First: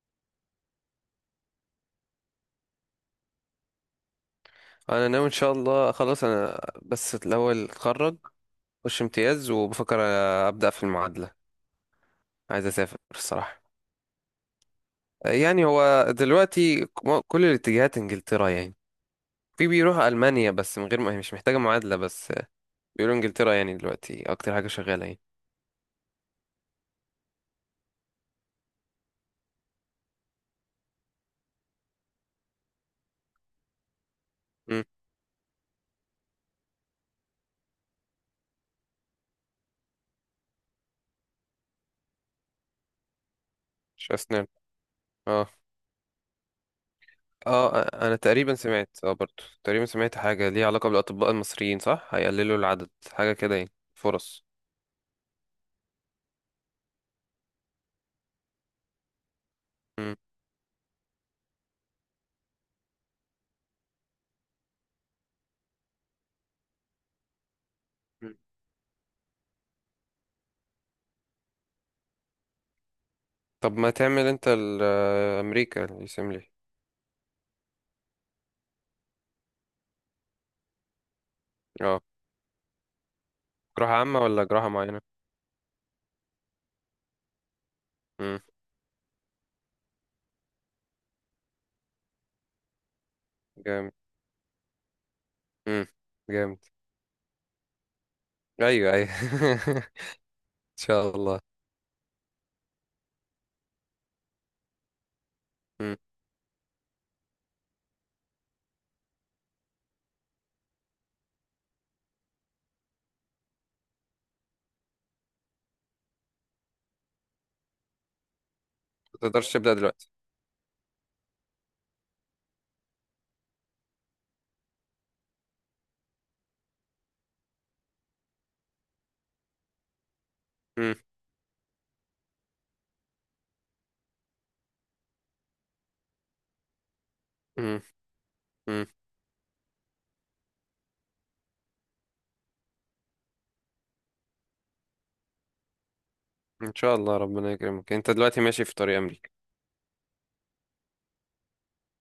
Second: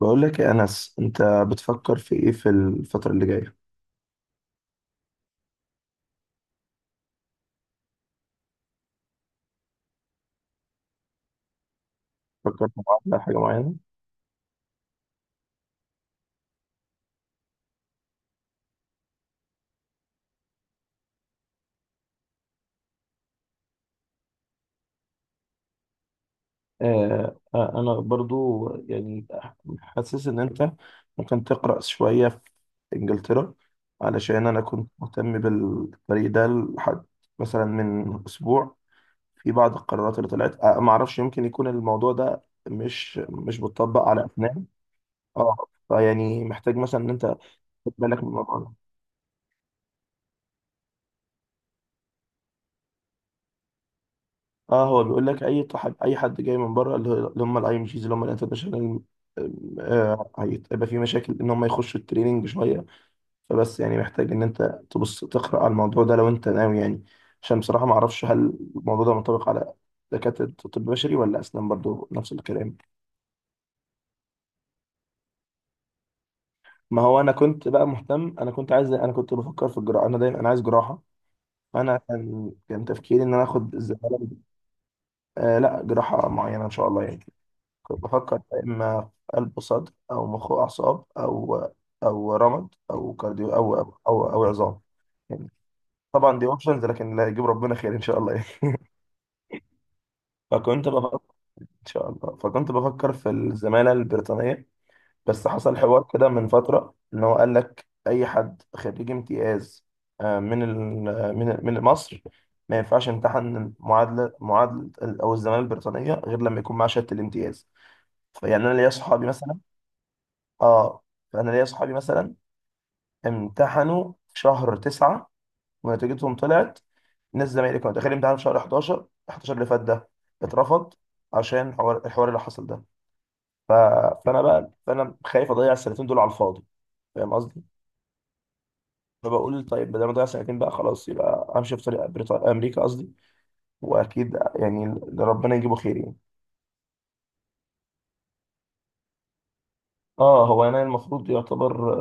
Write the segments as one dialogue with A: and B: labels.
A: بقول لك يا أنس، أنت بتفكر في إيه في الفترة اللي جاية؟
B: انا ناوي ان شاء الله. خلاص انا بس الاول اتخرج، اخش امتياز، وبفكر ابدا في المعادله. عايز
A: فكرت في
B: اسافر
A: معادلة حاجة
B: الصراحه.
A: معينة؟
B: يعني هو دلوقتي كل الاتجاهات انجلترا يعني. في بيروح المانيا بس من غير ما مش محتاجه معادله. بس بيقولوا انجلترا يعني دلوقتي اكتر حاجه شغاله يعني.
A: آه آه، أنا برضو يعني حاسس إن أنت ممكن تقرأ شوية في إنجلترا، علشان أنا
B: امم
A: كنت مهتم بالطريق ده لحد مثلا من أسبوع. في بعض القرارات اللي طلعت معرفش، يمكن يكون الموضوع ده مش بتطبق
B: مش
A: على
B: اسنان.
A: أفنان.
B: اه،
A: أه، فيعني محتاج مثلا إن أنت تاخد
B: اه. انا
A: بالك من
B: تقريبا
A: الموضوع ده.
B: سمعت، برضو تقريبا سمعت حاجه ليها علاقه بالاطباء المصريين. صح، هيقللوا العدد، حاجه كده يعني فرص.
A: اه، هو بيقول لك اي طحب اي حد جاي من بره، اللي هم الاي ام جيز، اللي هم الانترناشونال،
B: مم.
A: هيبقى في مشاكل ان هم يخشوا التريننج شويه. فبس يعني محتاج ان انت تبص تقرا على الموضوع ده لو انت ناوي يعني. عشان بصراحه ما اعرفش هل الموضوع ده منطبق على دكاتره طب بشري ولا اسنان برضو نفس الكلام.
B: طب ما تعمل انت امريكا اللي يسملي.
A: ما هو انا كنت بقى مهتم، انا كنت عايز، انا كنت بفكر في الجراحه، انا دايما انا عايز جراحه.
B: اه.
A: فانا كان تفكيري ان انا اخد
B: جراحة عامة
A: الزماله.
B: ولا جراحة معينة؟
A: آه لا، جراحه معينه ان شاء الله يعني. كنت
B: امم.
A: بفكر يا إما في قلب وصدر، أو مخ وأعصاب، أو رمد، أو كارديو،
B: جامد.
A: أو عظام يعني.
B: امم.
A: طبعا دي
B: جامد.
A: اوبشنز، لكن لا، يجيب ربنا خير إن شاء الله يعني.
B: ايوه، ايوه. ان
A: فكنت
B: شاء
A: بفكر
B: الله.
A: إن شاء الله، فكنت بفكر في الزمالة البريطانية. بس حصل
B: امم.
A: حوار كده من فترة إن هو قال لك أي حد خريج امتياز، من ال- من من مصر، ما ينفعش يمتحن معادلة أو الزمالة البريطانية غير لما يكون معاه شهادة الامتياز. فيعني أنا ليا
B: ما
A: صحابي
B: تقدرش
A: مثلا.
B: تبدأ دلوقتي.
A: اه، فانا ليا صحابي مثلا امتحنوا في شهر 9 ونتيجتهم طلعت. ناس زمايلي كانوا داخلين امتحان في شهر 11 اللي فات ده اترفض،
B: امم.
A: عشان الحوار اللي حصل ده. ف... فانا بقى، فانا خايف اضيع السنتين دول على الفاضي، فاهم قصدي؟
B: امم. امم.
A: فبقول طيب، بدل ما اضيع سنتين بقى خلاص، يبقى امشي في طريق امريكا قصدي. واكيد يعني اللي ربنا يجيبه خير يعني.
B: ان شاء الله ربنا يكرمك. انت دلوقتي ماشي في طريق امريكا.
A: اه، هو انا المفروض يعتبر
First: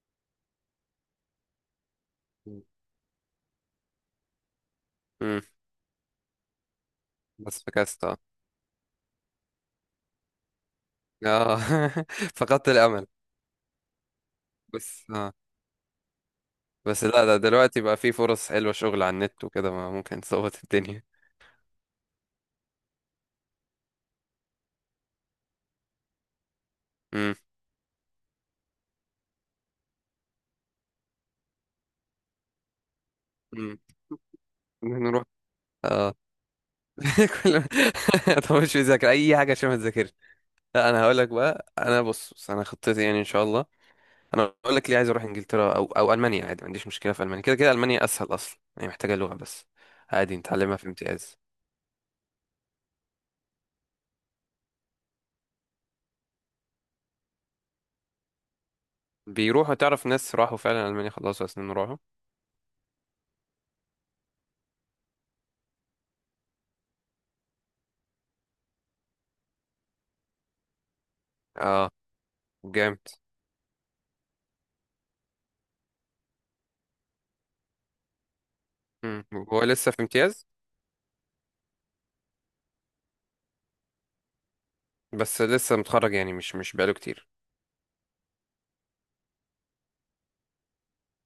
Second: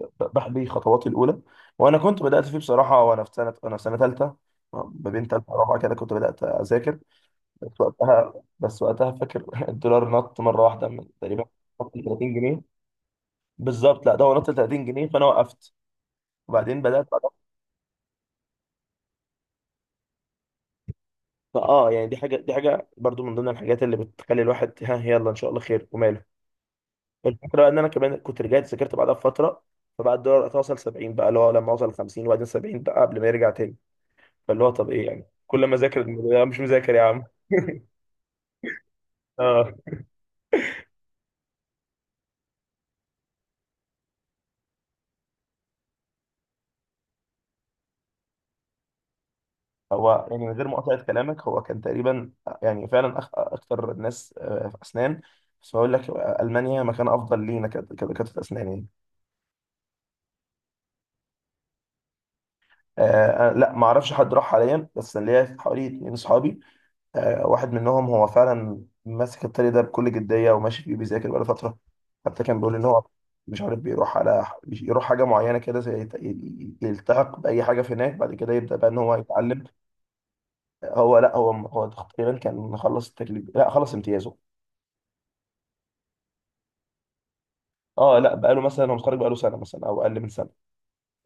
A: بحبي خطواتي الاولى، وانا كنت بدات فيه بصراحه. وانا في سنه، ثالثه. ما بين
B: امم.
A: ثالثه ورابعه كده كنت بدات اذاكر.
B: بس فكست، اه.
A: بس وقتها فاكر الدولار نط مره واحده من تقريبا،
B: اه.
A: نط ل 30 جنيه.
B: فقدت الامل.
A: بالظبط، لا ده هو نط ل 30
B: بس
A: جنيه فانا
B: اه.
A: وقفت. وبعدين
B: بس
A: بدات
B: لا، ده دلوقتي بقى في فرص حلوة، شغل على النت وكده، ما ممكن تظبط الدنيا.
A: اه، يعني دي حاجه، برضو من ضمن الحاجات اللي بتخلي الواحد ها، يلا ان شاء الله خير وماله.
B: امم.
A: الفكره بقى ان انا كمان كنت رجعت ذاكرت بعدها بفتره، فبقى الدولار وقتها وصل 70 بقى، اللي هو لما وصل 50، وبعدين 70 بقى قبل ما يرجع تاني.
B: امم.
A: فاللي هو طب ايه
B: نروح،
A: يعني، كل ما اذاكر.
B: اه.
A: لا، مش مذاكر يا عم
B: كل ما تخش تذاكر اي حاجة عشان
A: اه،
B: ما تذاكرش. لا، انا هقول لك بقى. انا، بص بص، انا خطتي يعني ان شاء الله. انا هقول لك ليه عايز اروح انجلترا او المانيا. عادي ما عنديش مشكله في المانيا. كده كده المانيا اسهل اصلا، يعني محتاجه لغه بس.
A: هو
B: عادي
A: يعني من غير
B: نتعلمها في
A: مقاطعة
B: امتياز.
A: كلامك، هو كان تقريبا، يعني فعلا، اكتر الناس في اسنان. بس بقول لك، المانيا مكان افضل لينا كدكاتره اسنان يعني.
B: بيروحوا. تعرف ناس راحوا فعلا المانيا، خلصوا، سنين راحوا،
A: آه آه، لا ما اعرفش حد راح حاليا، بس ليا حوالي اتنين صحابي. آه، واحد منهم هو فعلا ماسك الطريق ده بكل جديه وماشي فيه بيذاكر بقاله فتره.
B: اه.
A: حتى كان بيقول ان
B: جامد.
A: هو مش عارف بيروح يروح حاجه معينه كده، زي يلتحق باي حاجه في هناك، بعد كده يبدا بقى ان هو
B: مم. هو
A: يتعلم.
B: لسه في امتياز؟
A: هو لا، هو تقريبا كان خلص التكليف، لا خلص امتيازه.
B: بس لسه متخرج، يعني مش بقاله كتير.
A: اه لا، بقاله مثلا هو متخرج بقاله سنه مثلا او اقل من سنه،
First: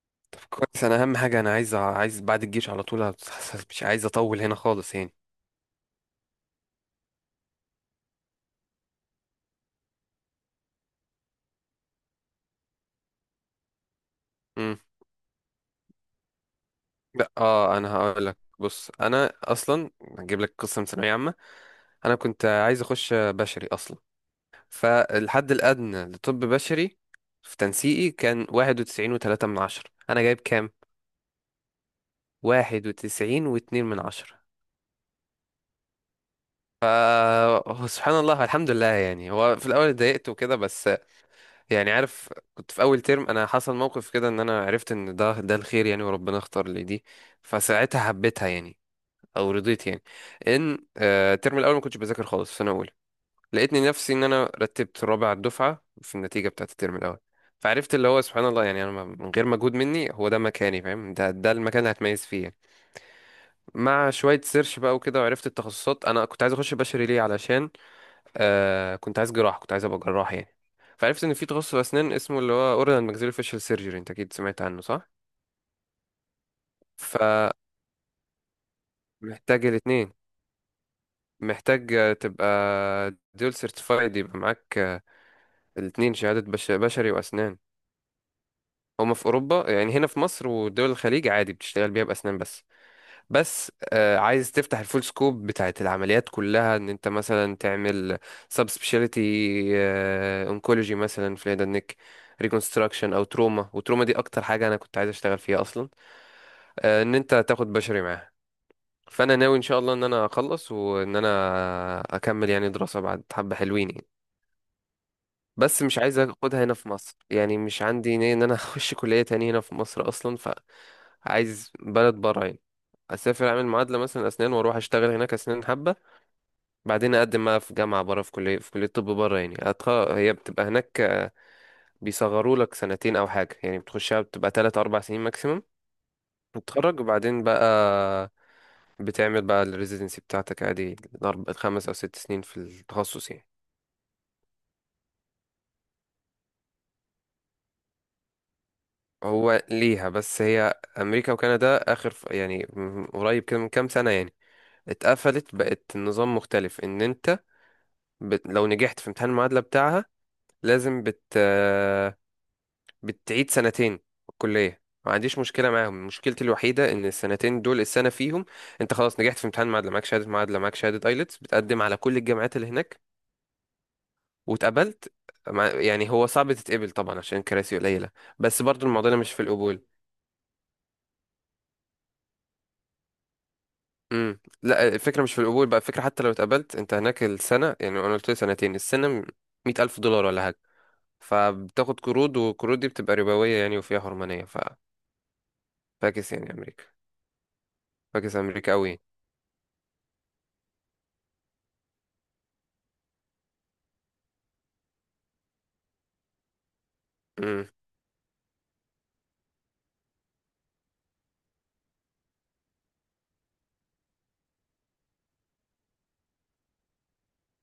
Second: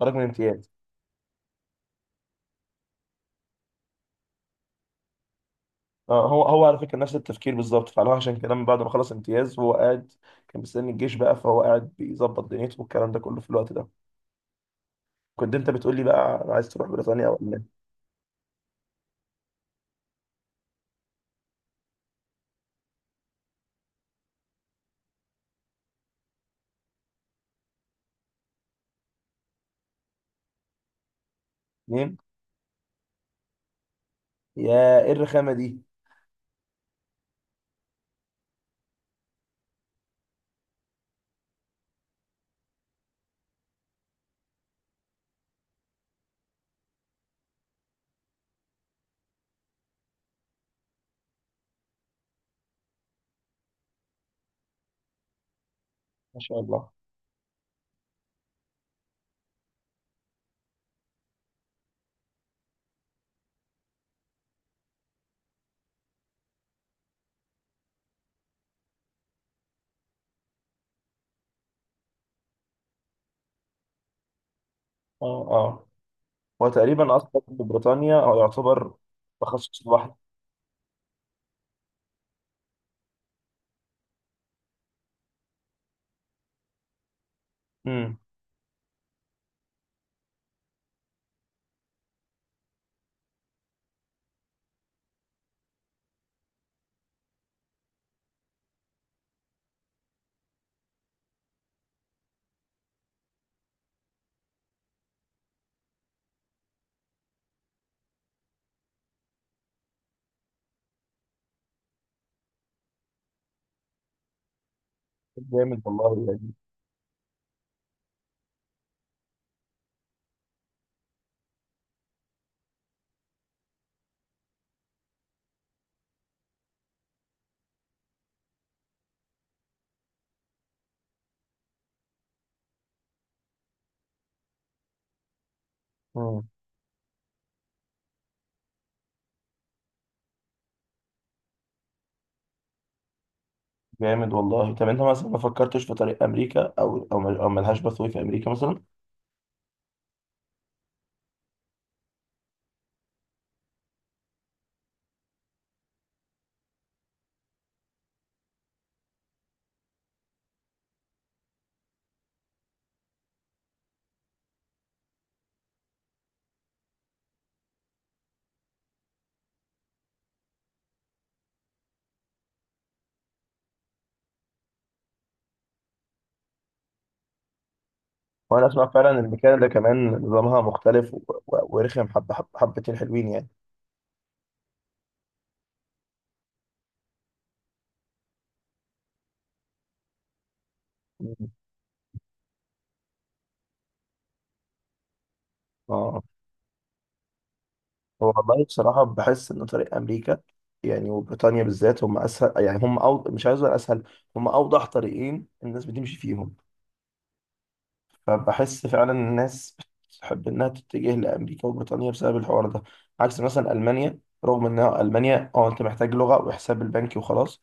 A: خرج من امتياز.
B: كويس. انا اهم حاجه، انا عايز بعد الجيش على طول. مش عايز اطول هنا خالص يعني.
A: آه، هو على فكره نفس التفكير بالظبط فعلا، عشان كده من بعد ما خلص امتياز هو قاعد. كان مستني الجيش بقى، فهو قاعد بيظبط دنيته والكلام ده كله في الوقت ده.
B: مم.
A: كنت انت بتقول لي بقى انا عايز تروح بريطانيا
B: لا،
A: او المانيا.
B: اه، انا هقول لك، بص، انا اصلا هجيب لك قصه من ثانويه عامه. انا كنت عايز اخش بشري اصلا. فالحد الادنى لطب بشري في تنسيقي كان 91.3 من 10. انا جايب كام؟
A: اتنين.
B: 91.2 من 10.
A: يا، ايه الرخامه دي!
B: ف هو سبحان الله، الحمد لله يعني. هو في الاول اتضايقت وكده، بس يعني عارف، كنت في اول ترم، انا حصل موقف كده ان انا عرفت ان ده الخير يعني، وربنا اختار لي دي. فساعتها حبيتها يعني، او رضيت يعني. ان الترم الاول ما كنتش بذاكر خالص، في سنه اولى. لقيتني نفسي ان انا رتبت رابع الدفعه في
A: ما
B: النتيجه
A: شاء
B: بتاعت
A: الله.
B: الترم الاول. فعرفت اللي هو سبحان الله يعني، انا من غير مجهود مني هو ده مكاني، فاهم، ده المكان اللي هتميز فيه يعني. مع شويه سيرش بقى وكده، وعرفت التخصصات. انا كنت عايز اخش بشري ليه؟ علشان آه، كنت عايز ابقى جراح يعني. فعرفت ان في تخصص اسنان اسمه اللي هو اورال اند ماكسيلو فيشل سيرجري. انت اكيد سمعت عنه صح؟
A: اه اه، هو تقريبا اصلا
B: فمحتاج
A: في بريطانيا هو يعتبر تخصص
B: الاثنين.
A: لوحده.
B: محتاج تبقى دول سيرتيفايد. يبقى معاك الاثنين شهاده بشري واسنان.
A: امم.
B: هما في اوروبا يعني. هنا في مصر ودول الخليج عادي بتشتغل بيها باسنان بس. بس عايز تفتح الفول سكوب بتاعت العمليات كلها، ان انت مثلا تعمل سبيشاليتي. اونكولوجي مثلا في الهيد اند نيك ريكونستراكشن، او تروما. وتروما دي اكتر حاجه انا كنت عايز اشتغل فيها اصلا. آه، ان انت تاخد بشري معاها. فانا ناوي ان شاء الله ان انا اخلص وان انا اكمل يعني دراسه بعد، حبه حلوين يعني.
A: جامد
B: بس مش
A: والله
B: عايز
A: يعني.
B: اخدها هنا في مصر يعني، مش عندي نية ان انا اخش كليه تانية هنا في مصر اصلا. عايز بلد بره يعني، اسافر اعمل معادله مثلا اسنان، واروح اشتغل هناك اسنان حبه. بعدين اقدم بقى في جامعه بره، في كليه طب بره يعني. هي بتبقى هناك. بيصغروا لك سنتين او حاجه يعني. بتخشها بتبقى 3 4 سنين ماكسيمم.
A: مم.
B: وتتخرج، وبعدين بقى بتعمل بقى الريزيدنسي بتاعتك عادي، 5 او 6 سنين في التخصص يعني.
A: جامد والله. طب انت مثلا ما فكرتش في طريق امريكا، او او او ملهاش بثوي في امريكا مثلا؟
B: هو ليها بس، هي امريكا وكندا اخر يعني قريب كده من كام سنه يعني. اتقفلت. بقت النظام مختلف، ان انت لو نجحت في امتحان المعادلة بتاعها لازم بت... آه، بتعيد سنتين في الكلية. ما عنديش مشكلة معاهم. مشكلتي الوحيدة ان السنتين دول، السنة فيهم انت خلاص نجحت في امتحان المعادلة، معاك شهادة معادلة، معاك شهادة ايلتس، بتقدم على كل الجامعات اللي هناك، واتقبلت. يعني هو صعب تتقبل طبعا عشان الكراسي قليلة. بس
A: وانا اسمع
B: برضو المعضلة
A: فعلا
B: مش
A: ان
B: في
A: كندا
B: القبول.
A: كمان نظامها مختلف، ورخم حبه، حبتين حلوين يعني.
B: لا، الفكرة مش في القبول بقى. الفكرة حتى لو اتقبلت انت هناك، السنة يعني انا قلت لي سنتين، السنة 100,000 دولار ولا حاجة.
A: مم.
B: فبتاخد قروض، والقروض دي بتبقى ربوية يعني وفيها حرمانية.
A: اه،
B: فاكس يعني أمريكا.
A: هو
B: فاكس
A: والله
B: أمريكا أوي.
A: بصراحه بحس ان طريق امريكا، يعني وبريطانيا بالذات، هم اسهل يعني، هم مش عايز اقول اسهل، هم اوضح طريقين الناس بتمشي فيهم.
B: مم.
A: فبحس فعلا الناس بتحب انها تتجه لامريكا وبريطانيا بسبب الحوار ده. عكس مثلا المانيا، رغم ان المانيا انت محتاج لغه وحساب البنكي وخلاص.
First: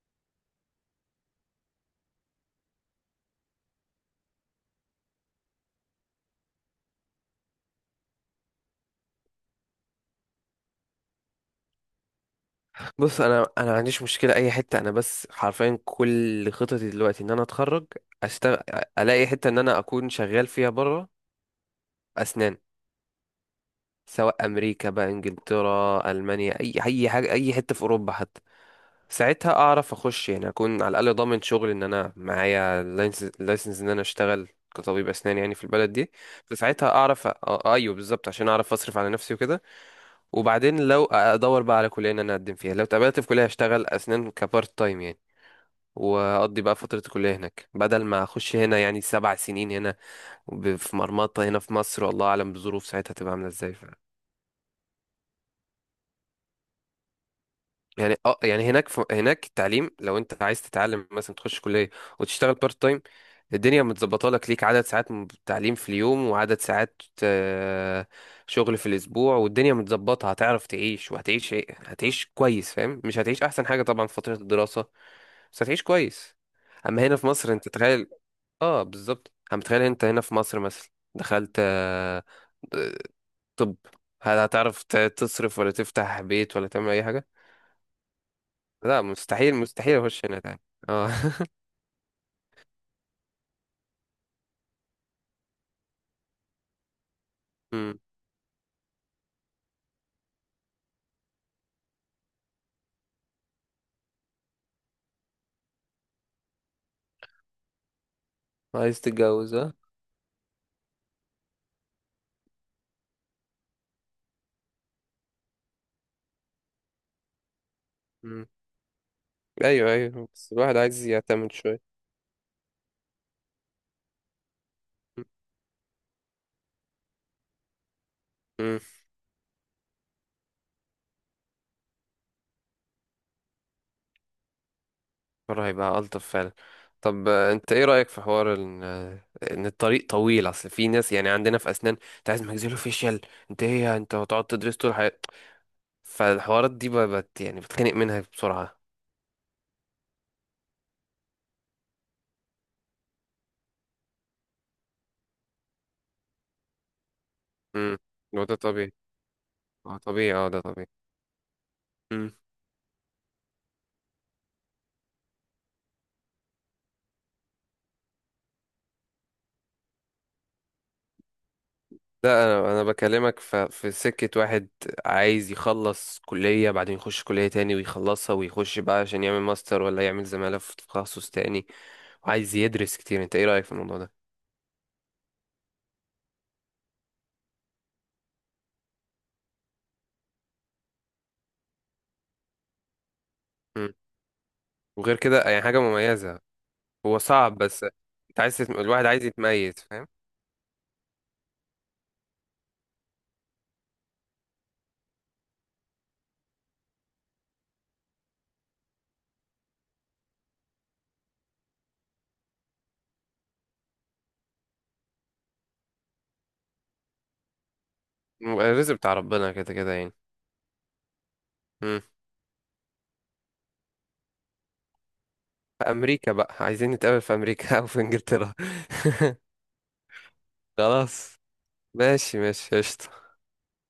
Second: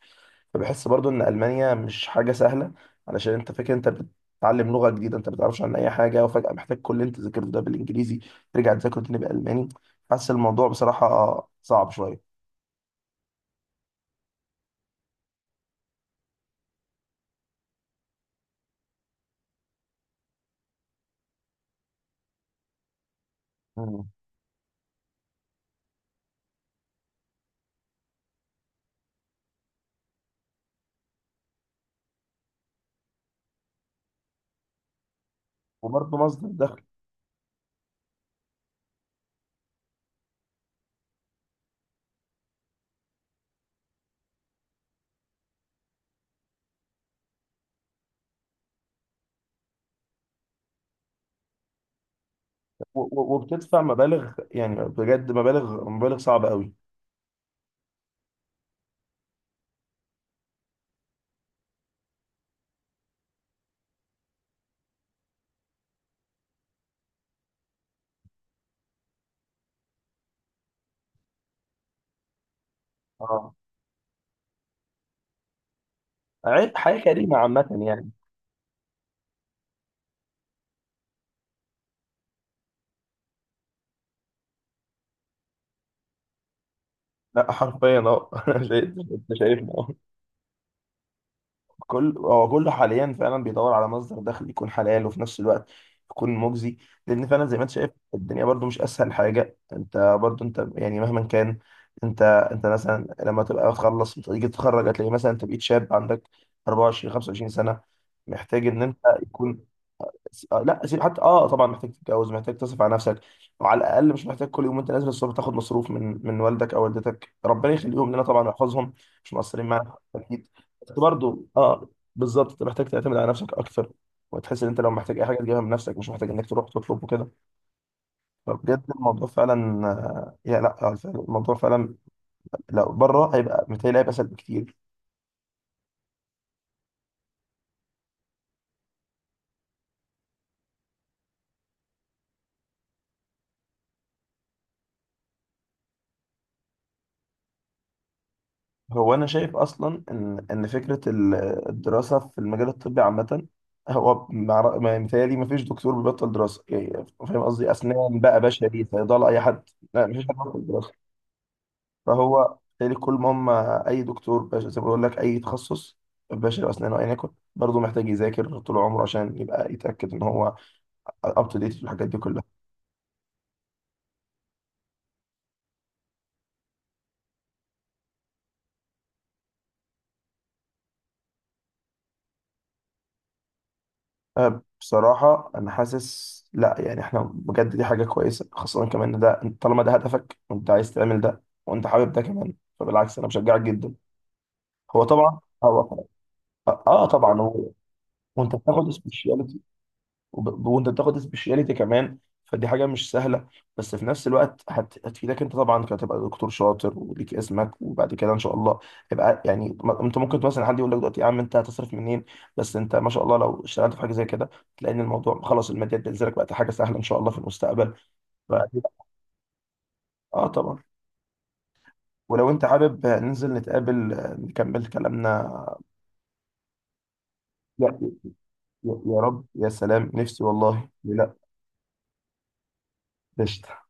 A: فبحس برضو ان المانيا مش حاجه سهله، علشان انت فاكر انت بتتعلم لغه جديده، انت ما بتعرفش عن اي حاجه، وفجاه محتاج كل اللي انت ذاكرته ده بالانجليزي ترجع تذاكره تاني بالالماني. حاسس الموضوع بصراحه صعب شويه.
B: بص، أنا ما عنديش مشكلة أي حتة. أنا بس حرفيا كل خططي دلوقتي إن أنا أتخرج، أشتغل، ألاقي حتة إن أنا أكون شغال فيها بره، أسنان.
A: مم.
B: سواء أمريكا بقى، إنجلترا، ألمانيا، أي حاجة، أي حتة في أوروبا حتى. ساعتها اعرف اخش يعني، اكون على الاقل ضامن شغل ان انا معايا لايسنس ان انا اشتغل كطبيب اسنان يعني في البلد دي.
A: وبرضه مصدر دخل.
B: فساعتها اعرف ايوه بالظبط، عشان اعرف اصرف على نفسي وكده. وبعدين لو ادور بقى على كليه ان انا اقدم فيها، لو اتقبلت في كليه هشتغل اسنان كبارت تايم يعني. واقضي بقى فتره الكليه هناك، بدل ما اخش هنا يعني 7 سنين هنا في مرمطه هنا في مصر، والله اعلم بظروف ساعتها تبقى عامله ازاي.
A: وبتدفع مبالغ يعني بجد، مبالغ مبالغ صعبة قوي.
B: يعني يعني هناك هناك التعليم، لو انت عايز تتعلم مثلا تخش كليه وتشتغل بارت تايم. الدنيا متظبطه لك عدد ساعات تعليم في اليوم، وعدد ساعات شغل في الاسبوع. والدنيا متظبطه، هتعرف تعيش وهتعيش، ايه، هتعيش كويس، فاهم، مش هتعيش
A: اه.
B: احسن حاجه طبعا في فتره الدراسه. بس هتعيش كويس.
A: حياة
B: اما هنا في
A: كريمة
B: مصر
A: عامة
B: انت تخيل.
A: يعني.
B: اه بالظبط، اما تخيل انت هنا في مصر مثلا، دخلت طب، هل هتعرف تصرف ولا تفتح بيت ولا تعمل اي حاجه؟
A: لا حرفيا اه انا شايف
B: لا،
A: انت
B: مستحيل
A: شايفني اه.
B: مستحيل اخش هنا تاني، اه.
A: كل هو كله حاليا فعلا بيدور على مصدر دخل يكون حلال وفي نفس الوقت يكون مجزي. لان فعلا زي ما انت شايف
B: أمم.
A: الدنيا برضو مش اسهل حاجه، انت برضو يعني مهما كان، انت انت مثلا لما تبقى تخلص تيجي تتخرج، هتلاقي مثلا انت بقيت شاب عندك 24 25 سنه، محتاج ان انت
B: عايز تتجوز،
A: يكون.
B: ها؟
A: لا سيب، حتى طبعا محتاج تتجوز، محتاج تصرف على نفسك. وعلى الاقل مش محتاج كل يوم وانت نازل الصبح تاخد مصروف من والدك او والدتك، ربنا يخليهم لنا طبعا
B: أمم.
A: ويحفظهم، مش مقصرين
B: ايوه،
A: معانا
B: ايوه،
A: اكيد.
B: بس الواحد
A: بس
B: عايز
A: برضه
B: يعتمد شويه.
A: اه، بالظبط انت محتاج تعتمد على نفسك اكثر. وتحس ان انت لو محتاج اي حاجه تجيبها من نفسك، مش محتاج انك تروح تطلب وكده.
B: أمم.
A: فبجد الموضوع فعلا، آه، يا لا آه، فعلاً الموضوع فعلا لو بره هيبقى متهيألي هيبقى اسهل بكتير.
B: المره هيبقى الطف فعلا. طب انت ايه رايك في حوار ان الطريق طويل؟ اصل في ناس يعني عندنا في اسنان، انت عايز ماكسيلو فيشيال. انت ايه يعني؟ انت هتقعد تدرس طول حياتك؟ فالحوارات دي بقت يعني بتخنق منها بسرعه.
A: هو انا شايف اصلا ان فكره الدراسه في المجال الطبي عامه، هو متهيألي ما فيش دكتور بيبطل دراسه، يعني فاهم قصدي،
B: امم.
A: اسنان بقى،
B: هو ده
A: بشري،
B: طبيعي.
A: صيدله، اي حد.
B: اه
A: لا ما فيش
B: طبيعي.
A: حد
B: اه، ده
A: بيبطل
B: طبيعي.
A: دراسه، فهو بالتالي كل ما هم، اي دكتور زي ما بقول لك اي تخصص، بشري واسنان وايا يكن، برضه محتاج يذاكر طول عمره عشان يبقى يتاكد ان هو اب تو ديت في الحاجات دي كلها.
B: لا، انا بكلمك في سكه واحد. عايز يخلص كليه بعدين يخش كليه تاني ويخلصها، ويخش بقى عشان يعمل ماستر ولا يعمل زماله في تخصص تاني، وعايز يدرس كتير. انت ايه رايك في الموضوع ده؟
A: أه بصراحة أنا حاسس لأ، يعني إحنا بجد دي حاجة كويسة، خاصة كمان إن ده طالما ده هدفك وأنت عايز تعمل ده وأنت حابب ده كمان، فبالعكس أنا بشجعك جدا.
B: مم.
A: هو
B: وغير
A: طبعا
B: كده يعني حاجه
A: هو،
B: مميزه.
A: آه
B: هو
A: طبعا
B: صعب،
A: هو.
B: بس انت
A: وأنت
B: عايز
A: بتاخد
B: الواحد عايز
A: سبيشاليتي،
B: يتميز، فاهم.
A: وانت بتاخد سبيشاليتي كمان، فدي حاجه مش سهله. بس في نفس الوقت هتفيدك انت طبعا كتبقى دكتور شاطر وليك اسمك، وبعد كده ان شاء الله، يبقى يعني انت ممكن مثلا حد يقول لك دلوقتي يا عم، انت هتصرف منين؟ بس انت ما شاء الله لو اشتغلت في حاجه زي كده تلاقي ان الموضوع خلاص، الماديات بتنزلك، بقت حاجه سهله ان شاء الله في المستقبل. ف-
B: الرزق بتاع ربنا كده كده يعني.
A: اه طبعا.
B: مم.
A: ولو انت حابب ننزل نتقابل، نكمل كلامنا.
B: في امريكا بقى، عايزين نتقابل في امريكا،
A: يا
B: او في انجلترا.
A: يا يا رب، يا سلام، نفسي والله. لا
B: خلاص، ماشي ماشي، قشطة.
A: قشطة.